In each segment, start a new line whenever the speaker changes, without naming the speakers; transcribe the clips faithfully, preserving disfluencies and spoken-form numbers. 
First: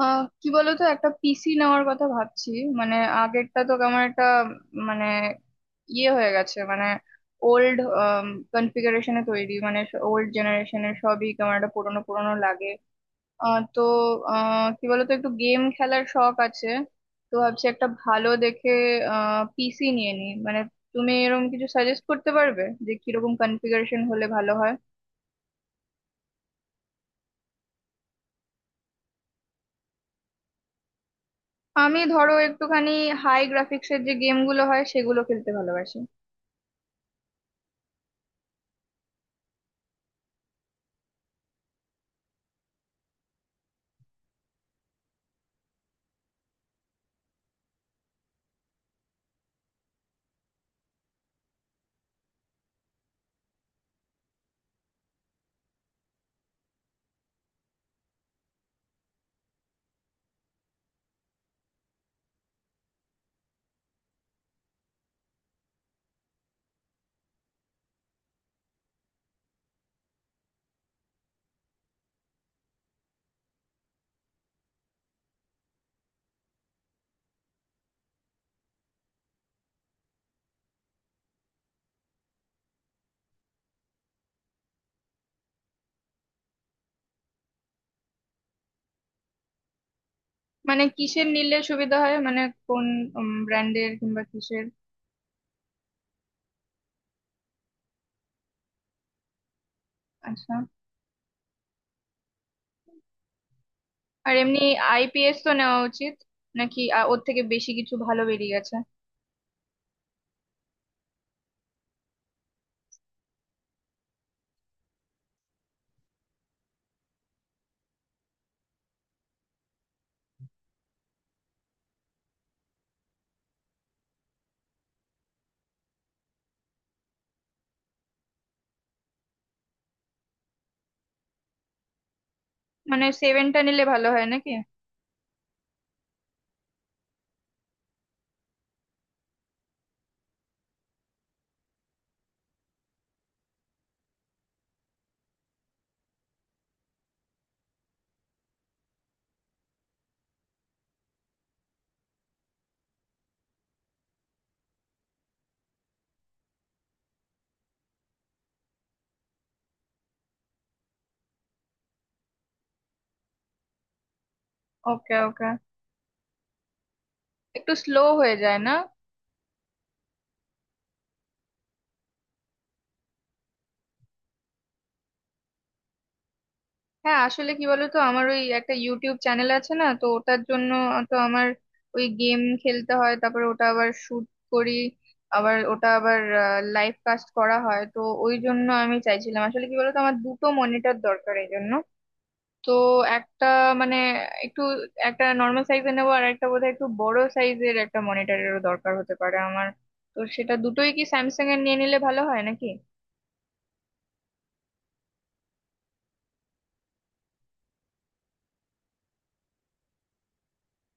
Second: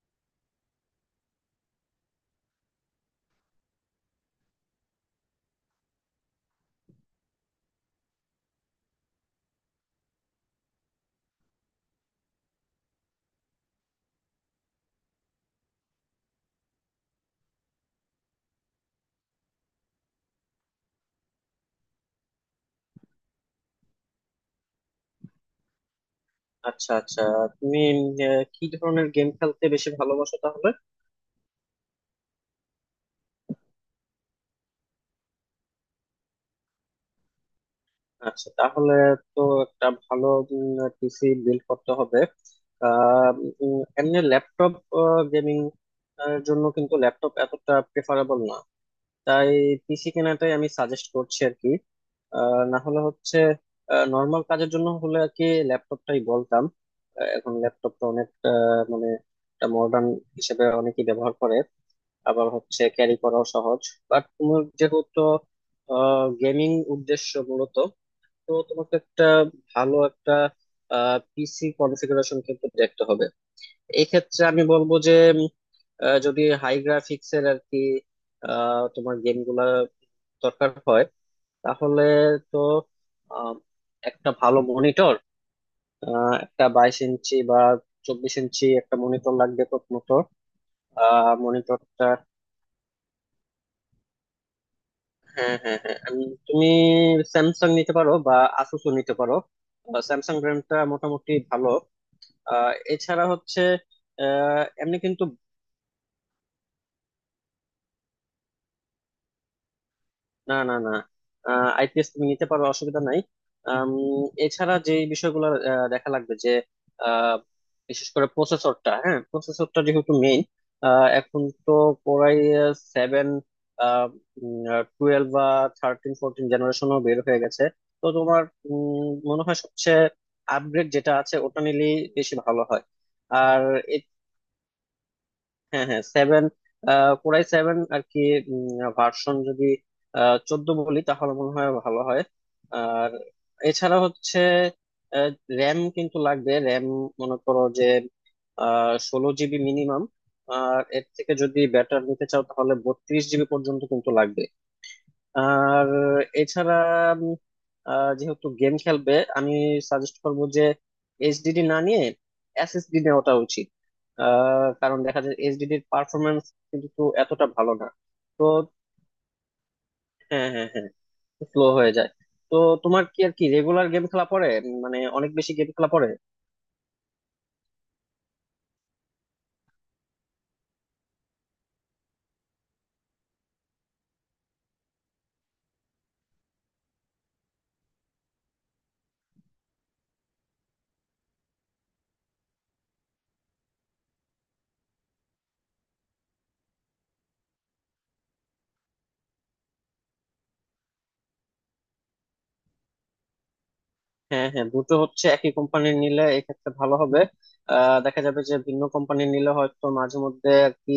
আহ কি বলতো একটা পিসি নেওয়ার কথা ভাবছি। মানে আগেরটা তো কেমন একটা উম, মানে ইয়ে হয়ে গেছে। মানে ওল্ড কনফিগারেশনে তৈরি, মানে ওল্ড জেনারেশনের সবই কেমন একটা পুরোনো পুরোনো লাগে। আহ, তো আহ, কি বলতো একটু গেম খেলার শখ আছে, তো ভাবছি একটা ভালো দেখে আহ পিসি নিয়ে নিই। মানে তুমি এরকম কিছু সাজেস্ট করতে পারবে যে কিরকম কনফিগারেশন হলে ভালো হয়?
আচ্ছা আচ্ছা। তুমি আহ, কি ধরনের গেম খেলতে বেশি ভালোবাসো তাহলে?
আমি ধরো একটুখানি হাই গ্রাফিক্সের যে গেমগুলো হয় সেগুলো খেলতে ভালোবাসি।
আচ্ছা, তাহলে তো একটা ভালো পিসি বিল্ড করতে হবে। আহ, উম, এমনি ল্যাপটপ, গেমিং এর জন্য কিন্তু ল্যাপটপ এতটা প্রেফারেবল না, তাই পিসি কেনাটাই আমি সাজেস্ট করছি আর কি। আহ, না হলে হচ্ছে নর্মাল কাজের জন্য হলে আর কি ল্যাপটপটাই বলতাম। আহ, এখন ল্যাপটপটা অনেক আহ, মানে একটা মডার্ন হিসেবে অনেকেই ব্যবহার করে, আবার হচ্ছে ক্যারি করাও সহজ। বাট তোমার যেহেতু গেমিং উদ্দেশ্য মূলত, তো তোমাকে একটা ভালো একটা পিসি কনফিগারেশন কিন্তু দেখতে হবে। এই ক্ষেত্রে আমি বলবো যে উম, আহ, যদি হাই গ্রাফিক্স এর আর কি আহ, তোমার গেম গুলা দরকার হয়, তাহলে তো আহ, একটা ভালো মনিটর, একটা বাইশ ইঞ্চি বা চব্বিশ ইঞ্চি একটা মনিটর লাগবে প্রথমত।
মানে কিসের নিলে সুবিধা
মনিটরটা
হয়, মানে কোন ব্র্যান্ডের কিংবা কিসের?
হ্যাঁ, হ্যাঁ, হ্যাঁ, আমি তুমি স্যামসাং নিতে পারো বা আসুস নিতে পারো। স্যামসাং
আচ্ছা।
ব্র্যান্ডটা মোটামুটি ভালো। আহ, এছাড়া হচ্ছে
আর এমনি
আহ, এমনি কিন্তু
আইপিএস তো নেওয়া উচিত নাকি আ, ওর থেকে বেশি কিছু ভালো বেরিয়ে গেছে?
না, না, না, আইপিএস তুমি নিতে পারো, অসুবিধা নাই। আম, এছাড়া যে বিষয়গুলো আহ, দেখা লাগবে যে আহ, বিশেষ করে প্রসেসরটা, হ্যাঁ প্রসেসরটা যেহেতু মেইন। এখন তো কোরাই সেভেন টুয়েলভ বা থার্টিন ফোরটিন জেনারেশনও বের হয়ে গেছে। তো তোমার উম, মনে হয় সবচেয়ে আপগ্রেড যেটা আছে ওটা নিলেই বেশি ভালো হয়।
মানে সেভেনটা
আর
নিলে ভালো হয় নাকি?
হ্যাঁ, হ্যাঁ, সেভেন, কোরাই সেভেন আর কি ভার্সন যদি আহ, চোদ্দ বলি তাহলে মনে হয় ভালো হয়। আর এছাড়া হচ্ছে র্যাম কিন্তু লাগবে, র্যাম মনে করো যে ষোলো জিবি মিনিমাম, আর এর থেকে যদি ব্যাটার নিতে চাও তাহলে বত্রিশ জিবি পর্যন্ত কিন্তু লাগবে। আর এছাড়া উম, আহ, যেহেতু গেম খেলবে, আমি সাজেস্ট করবো যে এইচডিডি না নিয়ে এসএসডি নেওয়াটা উচিত। আহ, কারণ
ওকে,
দেখা যায়
ওকে।
এইচডিডি এর পারফরমেন্স কিন্তু এতটা
একটু
ভালো না।
স্লো হয়ে
তো
যায় না?
হ্যাঁ, হ্যাঁ, হ্যাঁ, স্লো হয়ে যায়। তো তোমার কি আর কি রেগুলার গেম খেলা পড়ে? মানে অনেক বেশি গেম খেলা পড়ে?
হ্যাঁ, আসলে কি বলতো, আমার ওই একটা ইউটিউব চ্যানেল আছে না, তো ওটার জন্য, তো আমার ওই গেম খেলতে হয়, তারপর ওটা আবার শুট করি, আবার ওটা আবার লাইভ কাস্ট করা হয়, তো ওই জন্য আমি চাইছিলাম। আসলে কি বলতো, আমার দুটো মনিটর দরকার এই জন্য। তো একটা, মানে একটু একটা নর্মাল সাইজের নেবো আর একটা বোধহয় একটু বড় সাইজের একটা মনিটরেরও দরকার হতে পারে আমার। তো সেটা দুটোই কি স্যামসাং এর নিয়ে নিলে ভালো হয় নাকি?
হ্যাঁ, হ্যাঁ, দুটো হচ্ছে একই কোম্পানির নিলে এক্ষেত্রে ভালো হবে। আহ, দেখা যাবে যে ভিন্ন কোম্পানির নিলে হয়তো মাঝে মধ্যে আর কি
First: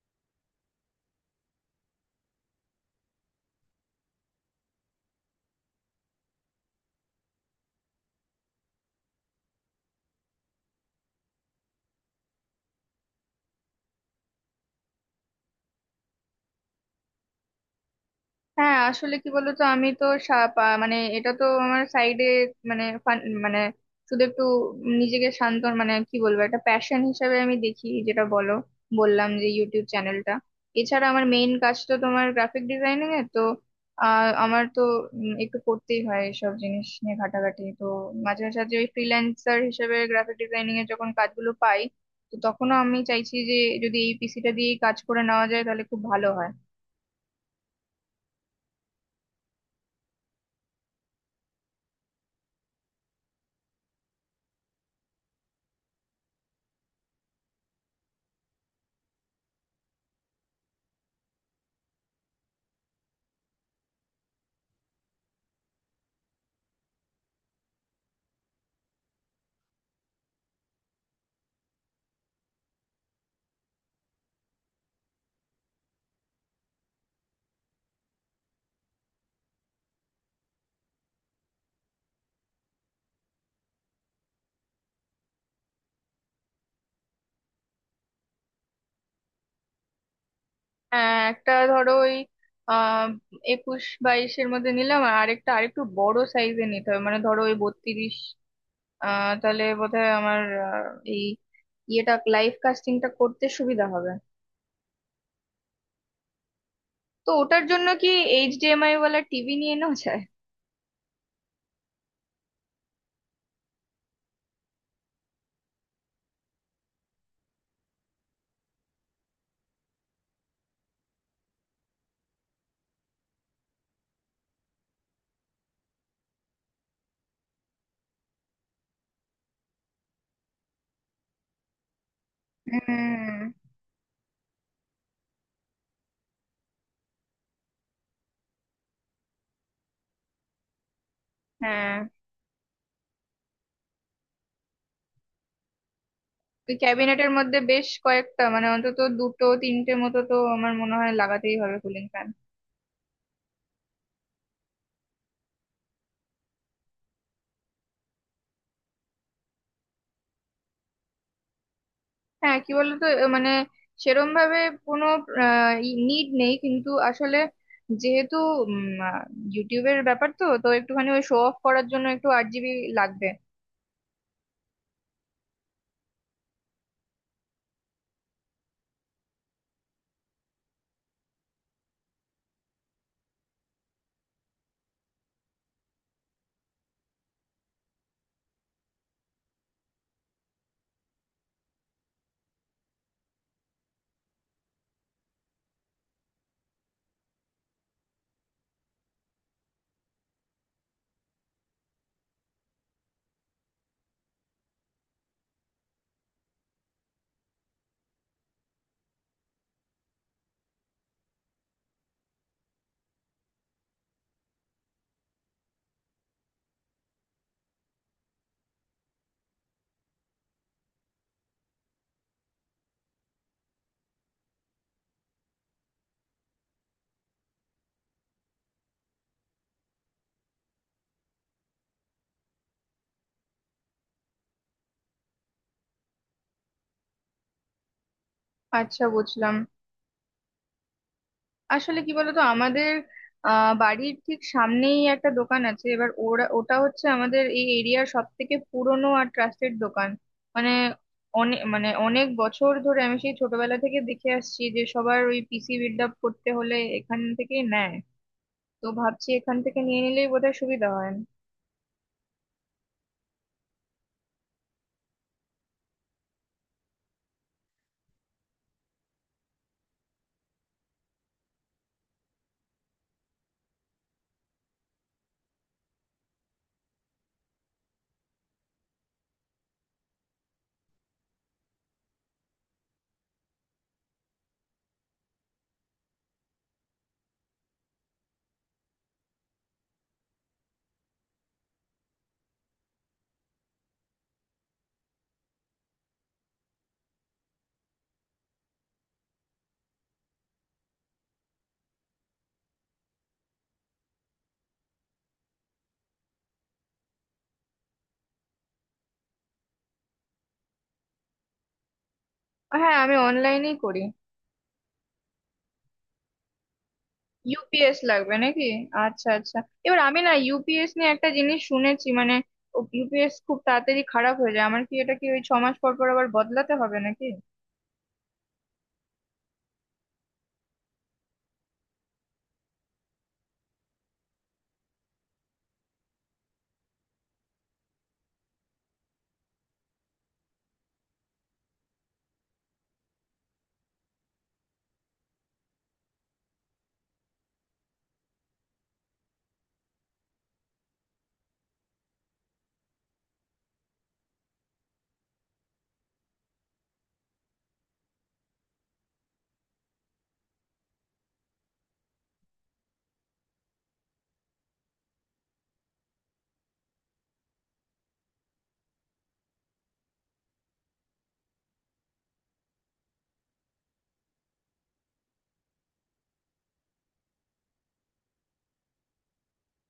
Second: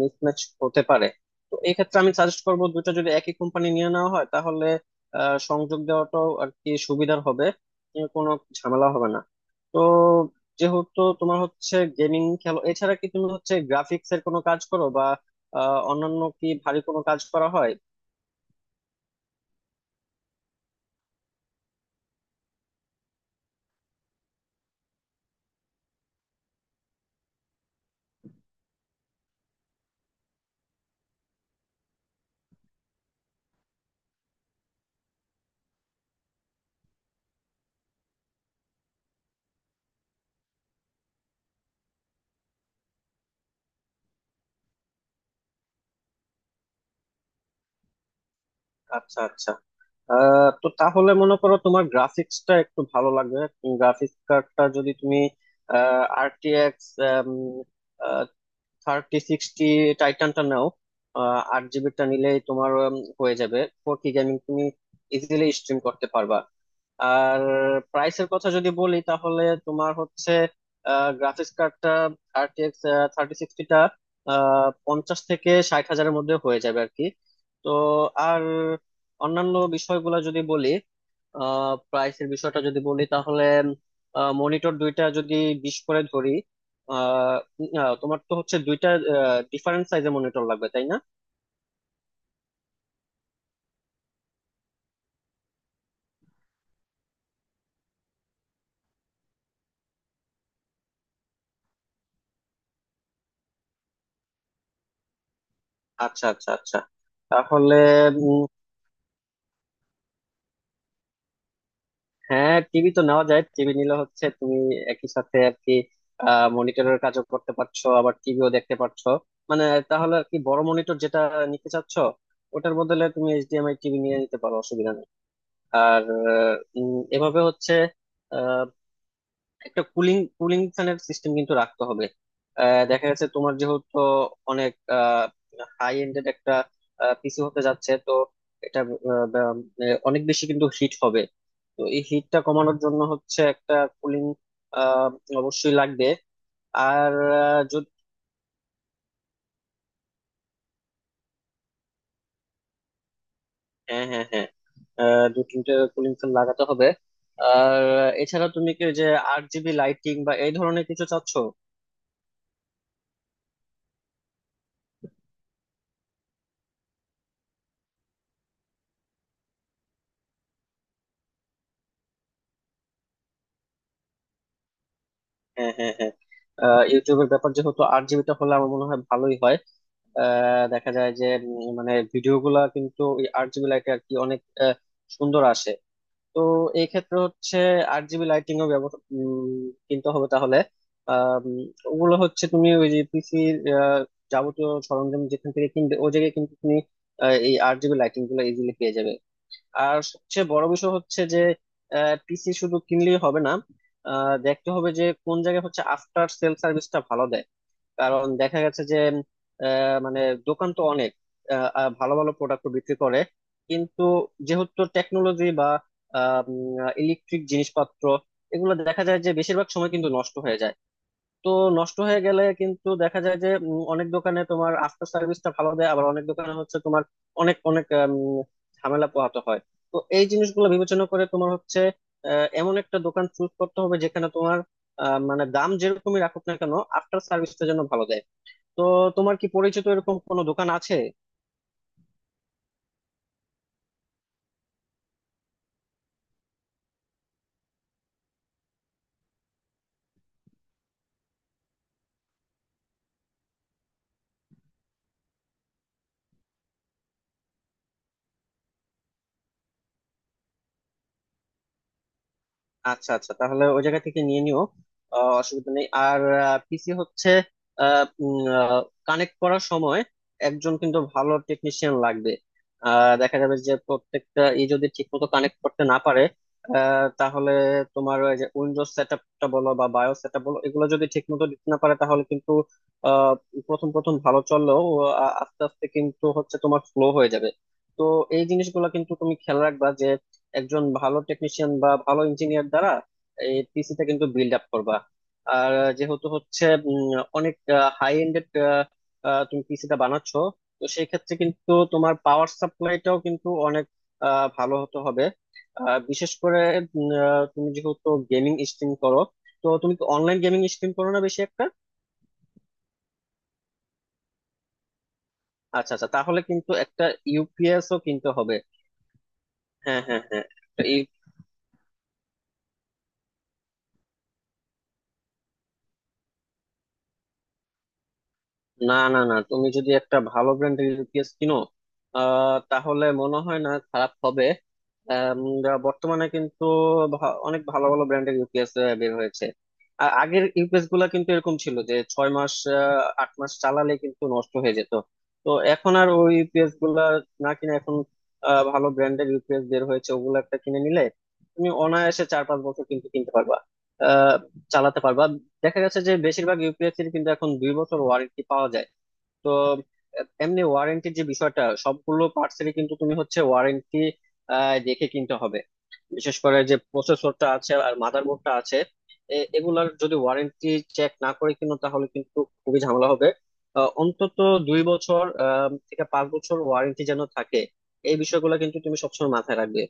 মিসম্যাচ হতে পারে। তো এই ক্ষেত্রে আমি সাজেস্ট করব, দুটো যদি একই কোম্পানি নিয়ে নেওয়া হয় তাহলে আহ, সংযোগ দেওয়াটাও আর কি সুবিধার হবে, উম, কোনো ঝামেলা হবে না। তো যেহেতু তোমার হচ্ছে গেমিং খেলো, এছাড়া কি তুমি হচ্ছে গ্রাফিক্স এর কোনো কাজ করো বা আহ, অন্যান্য কি ভারী কোনো কাজ করা হয়?
হ্যাঁ, আসলে কি বলতো, আমি তো সা- পা- মানে এটা তো আমার সাইডে, মানে ফান- মানে শুধু একটু নিজেকে শান্ত, মানে কি বলবো, একটা প্যাশন হিসাবে আমি দেখি, যেটা বলো, বললাম যে ইউটিউব চ্যানেলটা। এছাড়া আমার মেইন কাজ তো তোমার গ্রাফিক ডিজাইনিং এ তো, আহ আমার তো উম, একটু করতেই হয় এসব জিনিস নিয়ে ঘাটাঘাটি। তো মাঝে মাঝে ওই ফ্রিল্যান্সার হিসেবে গ্রাফিক ডিজাইনিং এর যখন কাজগুলো পাই, তো তখনও আমি চাইছি যে যদি এই পিসিটা দিয়েই কাজ করে নেওয়া যায় তাহলে খুব ভালো হয়।
আচ্ছা আচ্ছা। আহ, তো তাহলে মনে করো তোমার গ্রাফিক্সটা একটু ভালো লাগবে। গ্রাফিক্স কার্ডটা যদি তুমি আরটিএক্স থার্টি সিক্সটি টাইটানটা নাও, আহ, আট জিবিটা নিলেই তোমার উম, হয়ে যাবে, ফোর কে গেমিং তুমি ইজিলি স্ট্রিম করতে পারবা। আর প্রাইসের কথা যদি বলি তাহলে তোমার হচ্ছে গ্রাফিক্স কার্ডটা, থার্টি এক্স থার্টি সিক্সটিটা পঞ্চাশ থেকে ষাট হাজারের মধ্যে হয়ে যাবে আর কি। তো আর অন্যান্য বিষয়গুলো যদি বলি, প্রাইসের বিষয়টা যদি বলি তাহলে মনিটর দুইটা যদি বিশ করে ধরি, আহ আহ, তোমার তো হচ্ছে দুইটা ডিফারেন্ট সাইজের মনিটর লাগবে তাই না?
হ্যাঁ, একটা ধরো ওই আহ একুশ বাইশের মধ্যে নিলাম আর আরেকটা আরেকটু বড় সাইজে নিতে হবে, মানে ধরো ওই বত্রিশ। আহ তাহলে বোধহয় আমার আহ, এই ইয়েটা লাইভ কাস্টিংটা করতে সুবিধা হবে।
আচ্ছা, আচ্ছা, আচ্ছা,
তো ওটার
তাহলে
জন্য কি
উম,
এইচডিএমআই ওয়ালা টিভি নিয়ে নেওয়া যায়?
হ্যাঁ টিভি তো নেওয়া যায়। টিভি নিলে হচ্ছে তুমি একই সাথে আর কি মনিটরের কাজও করতে পারছো আবার টিভিও দেখতে পারছো। মানে তাহলে আর কি বড় মনিটর যেটা নিতে চাচ্ছ ওটার বদলে তুমি এইচডিএমআই টিভি নিয়ে নিতে পারো, অসুবিধা নেই। আর উম, এভাবে হচ্ছে একটা কুলিং কুলিং ফ্যানের সিস্টেম কিন্তু রাখতে হবে। আহ, দেখা যাচ্ছে তোমার
হুম।
যেহেতু অনেক হাই এন্ডেড একটা পিসি হতে যাচ্ছে তো, এটা আহ, বা- আহ, অনেক বেশি কিন্তু হিট হবে। তো
হ্যাঁ,
এই হিটটা কমানোর জন্য হচ্ছে একটা কুলিং অবশ্যই লাগবে।
ওই
আর
ক্যাবিনেটের মধ্যে বেশ
যদি
কয়েকটা, মানে অন্তত দুটো তিনটে মতো তো আমার মনে হয় লাগাতেই হবে কুলিং ফ্যান।
হ্যাঁ, হ্যাঁ, হ্যাঁ, আহ, দু তিনটে কুলিং ফ্যান লাগাতে হবে। আর এছাড়া তুমি কি ওই যে আট জিবি লাইটিং বা এই ধরনের কিছু চাচ্ছ?
হ্যাঁ, কি বলতো, এ মানে সেরম ভাবে কোনো নিড নেই কিন্তু আসলে যেহেতু ইউটিউবের ব্যাপার তো তো একটুখানি ওই শো অফ করার জন্য একটু আট জিবি লাগবে।
হ্যাঁ, হ্যাঁ, হ্যাঁ, আহ, ইউটিউবের ব্যাপার যেহেতু আট জিবিটা হলে আমার মনে হয় ভালোই হয়। আহ, দেখা যায় যে উম, মানে ভিডিও গুলা কিন্তু ওই আট জিবি লাইটে আর কি অনেক আহ, সুন্দর আসে। তো এই ক্ষেত্রে হচ্ছে আট জিবি লাইটিং ও ব্যবহার কিনতে হবে তাহলে। আহ, উম, ওগুলো হচ্ছে তুমি ওই যে পিসি যাবতীয় সরঞ্জাম যেখান থেকে কিনবে ওই জায়গায় কিন্তু তুমি আহ, এই আট জিবি লাইটিং গুলো ইজিলি পেয়ে যাবে। আর সবচেয়ে বড় বিষয় হচ্ছে যে পিসি শুধু কিনলেই হবে না, আহ, দেখতে হবে যে কোন জায়গায় হচ্ছে আফটার সেল সার্ভিসটা ভালো দেয়। কারণ দেখা গেছে যে আহ, মানে দোকান তো অনেক আহ, আহ, ভালো ভালো প্রোডাক্ট বিক্রি করে, কিন্তু যেহেতু টেকনোলজি বা ইলেকট্রিক জিনিসপত্র এগুলো দেখা যায় যে বেশিরভাগ সময় কিন্তু নষ্ট হয়ে যায়। তো নষ্ট হয়ে গেলে কিন্তু দেখা যায় যে উম, অনেক দোকানে তোমার আফটার সার্ভিসটা ভালো দেয়, আবার অনেক দোকানে হচ্ছে তোমার অনেক অনেক আম, ঝামেলা পোহাতে হয়। তো এই জিনিসগুলো বিবেচনা করে তোমার হচ্ছে আহ, এমন একটা দোকান চুজ করতে হবে যেখানে তোমার আহ, মানে দাম যেরকমই রাখুক না কেন আফটার সার্ভিসটা যেন ভালো দেয়। তো
আচ্ছা,
তোমার কি
বুঝলাম।
পরিচিত এরকম কোনো দোকান আছে?
আসলে কি বলতো, আমাদের আহ বাড়ির ঠিক সামনেই একটা দোকান আছে, এবার ওরা, ওটা হচ্ছে আমাদের এই এরিয়ার সব থেকে পুরনো আর ট্রাস্টেড দোকান। মানে অনেক, মানে অনেক বছর ধরে আমি সেই ছোটবেলা থেকে দেখে আসছি যে সবার ওই পিসি বিল্ড আপ করতে হলে এখান থেকেই নেয়। তো ভাবছি এখান থেকে নিয়ে নিলেই বোধহয় সুবিধা হয়।
আচ্ছা আচ্ছা, তাহলে ওই জায়গা থেকে নিয়ে নিও, আহ, অসুবিধা নেই। আর পিসি হচ্ছে কানেক্ট করার সময় একজন কিন্তু ভালো টেকনিশিয়ান লাগবে। আহ, দেখা যাবে যে প্রত্যেকটা ই যদি ঠিক মতো কানেক্ট করতে না পারে আহ, তাহলে তোমার ওই যে উইন্ডোজ সেট আপটা বলো বা বায়োস সেট আপ বলো, এগুলো যদি ঠিক মতো দিতে না পারে তাহলে কিন্তু আহ, প্রথম প্রথম ভালো চললেও আ- আস্তে আস্তে কিন্তু হচ্ছে তোমার স্লো হয়ে যাবে। তো এই জিনিসগুলো কিন্তু তুমি খেয়াল রাখবা, একজন ভালো টেকনিশিয়ান বা ভালো ইঞ্জিনিয়ার দ্বারা এই পিসিটা কিন্তু বিল্ড আপ করবা। আর যেহেতু হচ্ছে উম, অনেক হাই এন্ডেড তুমি পিসিটা বানাচ্ছো, তো সেই ক্ষেত্রে কিন্তু তোমার পাওয়ার সাপ্লাইটাও কিন্তু অনেক আহ, ভালো হতে হবে। আহ, বিশেষ করে উম, আহ, তুমি যেহেতু গেমিং স্ট্রিম করো, তো তুমি কি অনলাইন গেমিং স্ট্রিম করো না বেশি একটা?
হ্যাঁ, আমি অনলাইনেই করি।
আচ্ছা আচ্ছা, তাহলে কিন্তু একটা ইউপিএস ও
ইউপিএস
কিনতে
লাগবে
হবে।
নাকি? আচ্ছা, আচ্ছা। এবার
হ্যাঁ,
আমি
হ্যাঁ,
না,
হ্যাঁ,
ইউপিএস নিয়ে একটা জিনিস শুনেছি, মানে ইউপিএস খুব তাড়াতাড়ি খারাপ হয়ে যায়। আমার কি এটা কি ওই ছ মাস পর পর আবার বদলাতে হবে নাকি?
না, না, না, তুমি যদি একটা ভালো ব্র্যান্ডের ইউপিএস কিনো আহ, তাহলে মনে হয় না খারাপ হবে। আম, যা বর্তমানে কিন্তু ভা- অনেক ভালো ভালো ব্র্যান্ডের ইউপিএস বের হয়েছে। আ- আগের ইউপিএস গুলা কিন্তু এরকম ছিল যে ছয় মাস আহ, আট মাস চালালে কিন্তু নষ্ট হয়ে যেত। তো এখন আর ওই ইউপিএস গুলা না কিনে, এখন আহ, ভালো ব্র্যান্ডের ইউপিএস বের হয়েছে, ওগুলো একটা কিনে নিলে তুমি অনায়াসে চার পাঁচ বছর কিন্তু কিনতে পারবা, আহ, চালাতে পারবা। দেখা গেছে যে বেশিরভাগ ইউপিএসসির কিন্তু এখন দুই বছর ওয়ারেন্টি পাওয়া যায়। তো আহ, এমনি ওয়ারেন্টির যে বিষয়টা, সবগুলো পার্টসেরই কিন্তু তুমি হচ্ছে ওয়ারেন্টি দেখে কিনতে হবে। বিশেষ করে যে প্রসেসরটা আছে আর মাদারবোর্ডটা আছে, এ- এগুলার যদি ওয়ারেন্টি চেক না করে কিনো তাহলে কিন্তু খুবই ঝামেলা হবে। আহ, অন্তত দুই বছর আহ, থেকে পাঁচ বছর ওয়ারেন্টি যেন থাকে। এই বিষয়গুলো কিন্তু তুমি সবসময় মাথায় রাখবে।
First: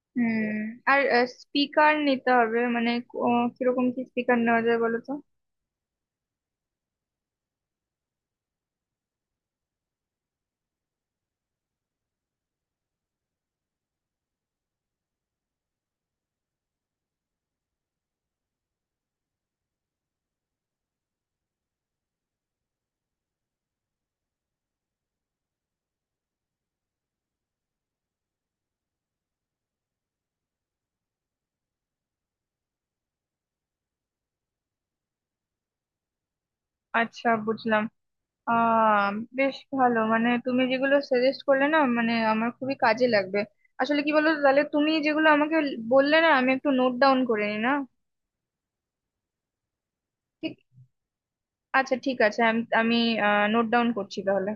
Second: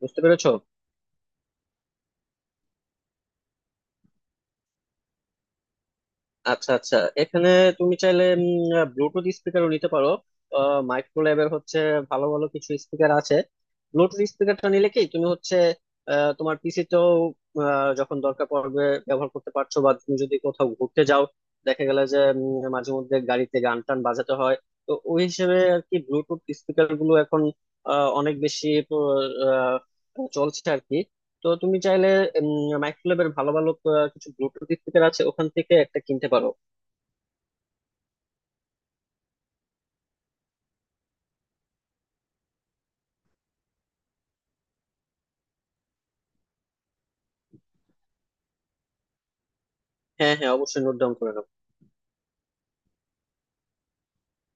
বুঝতে পেরেছো?
হুম। আর স্পিকার নিতে হবে, মানে ক- ও কিরকম কি স্পিকার নেওয়া যায় বলো তো?
আচ্ছা আচ্ছা, এখানে তুমি চাইলে ব্লুটুথ স্পিকারও নিতে পারো। মাইক্রো ল্যাবের হচ্ছে ভালো ভালো কিছু স্পিকার আছে। ব্লুটুথ স্পিকারটা নিলে কি তুমি হচ্ছে আহ, তোমার পিসিতেও যখন দরকার পড়বে ব্যবহার করতে পারছো, বা তুমি যদি কোথাও ঘুরতে যাও, দেখা গেল যে উম, মাঝে মধ্যে গাড়িতে গান টান বাজাতে হয়, তো ওই হিসেবে আর কি ব্লুটুথ স্পিকার গুলো এখন আহ, অনেক বেশি আহ, চলছে আর কি। তো তুমি চাইলে মাইক্রোল্যাবের ভালো ভালো আহ, কিছু ব্লুটুথ স্পিকার আছে, ওখান থেকে একটা কিনতে পারো।
আচ্ছা, বুঝলাম। আহ বেশ ভালো, মানে তুমি যেগুলো সাজেস্ট করলে না, মানে আমার খুবই কাজে লাগবে। আসলে কি বলো তো, তাহলে তুমি যেগুলো আমাকে বললে না, আমি একটু নোট ডাউন করে নি না?
হ্যাঁ, হ্যাঁ,
ঠিক।
অবশ্যই নোট ডাউন করে নাও।
আচ্ছা, ঠিক আছে, আমি আমি নোট ডাউন করছি তাহলে।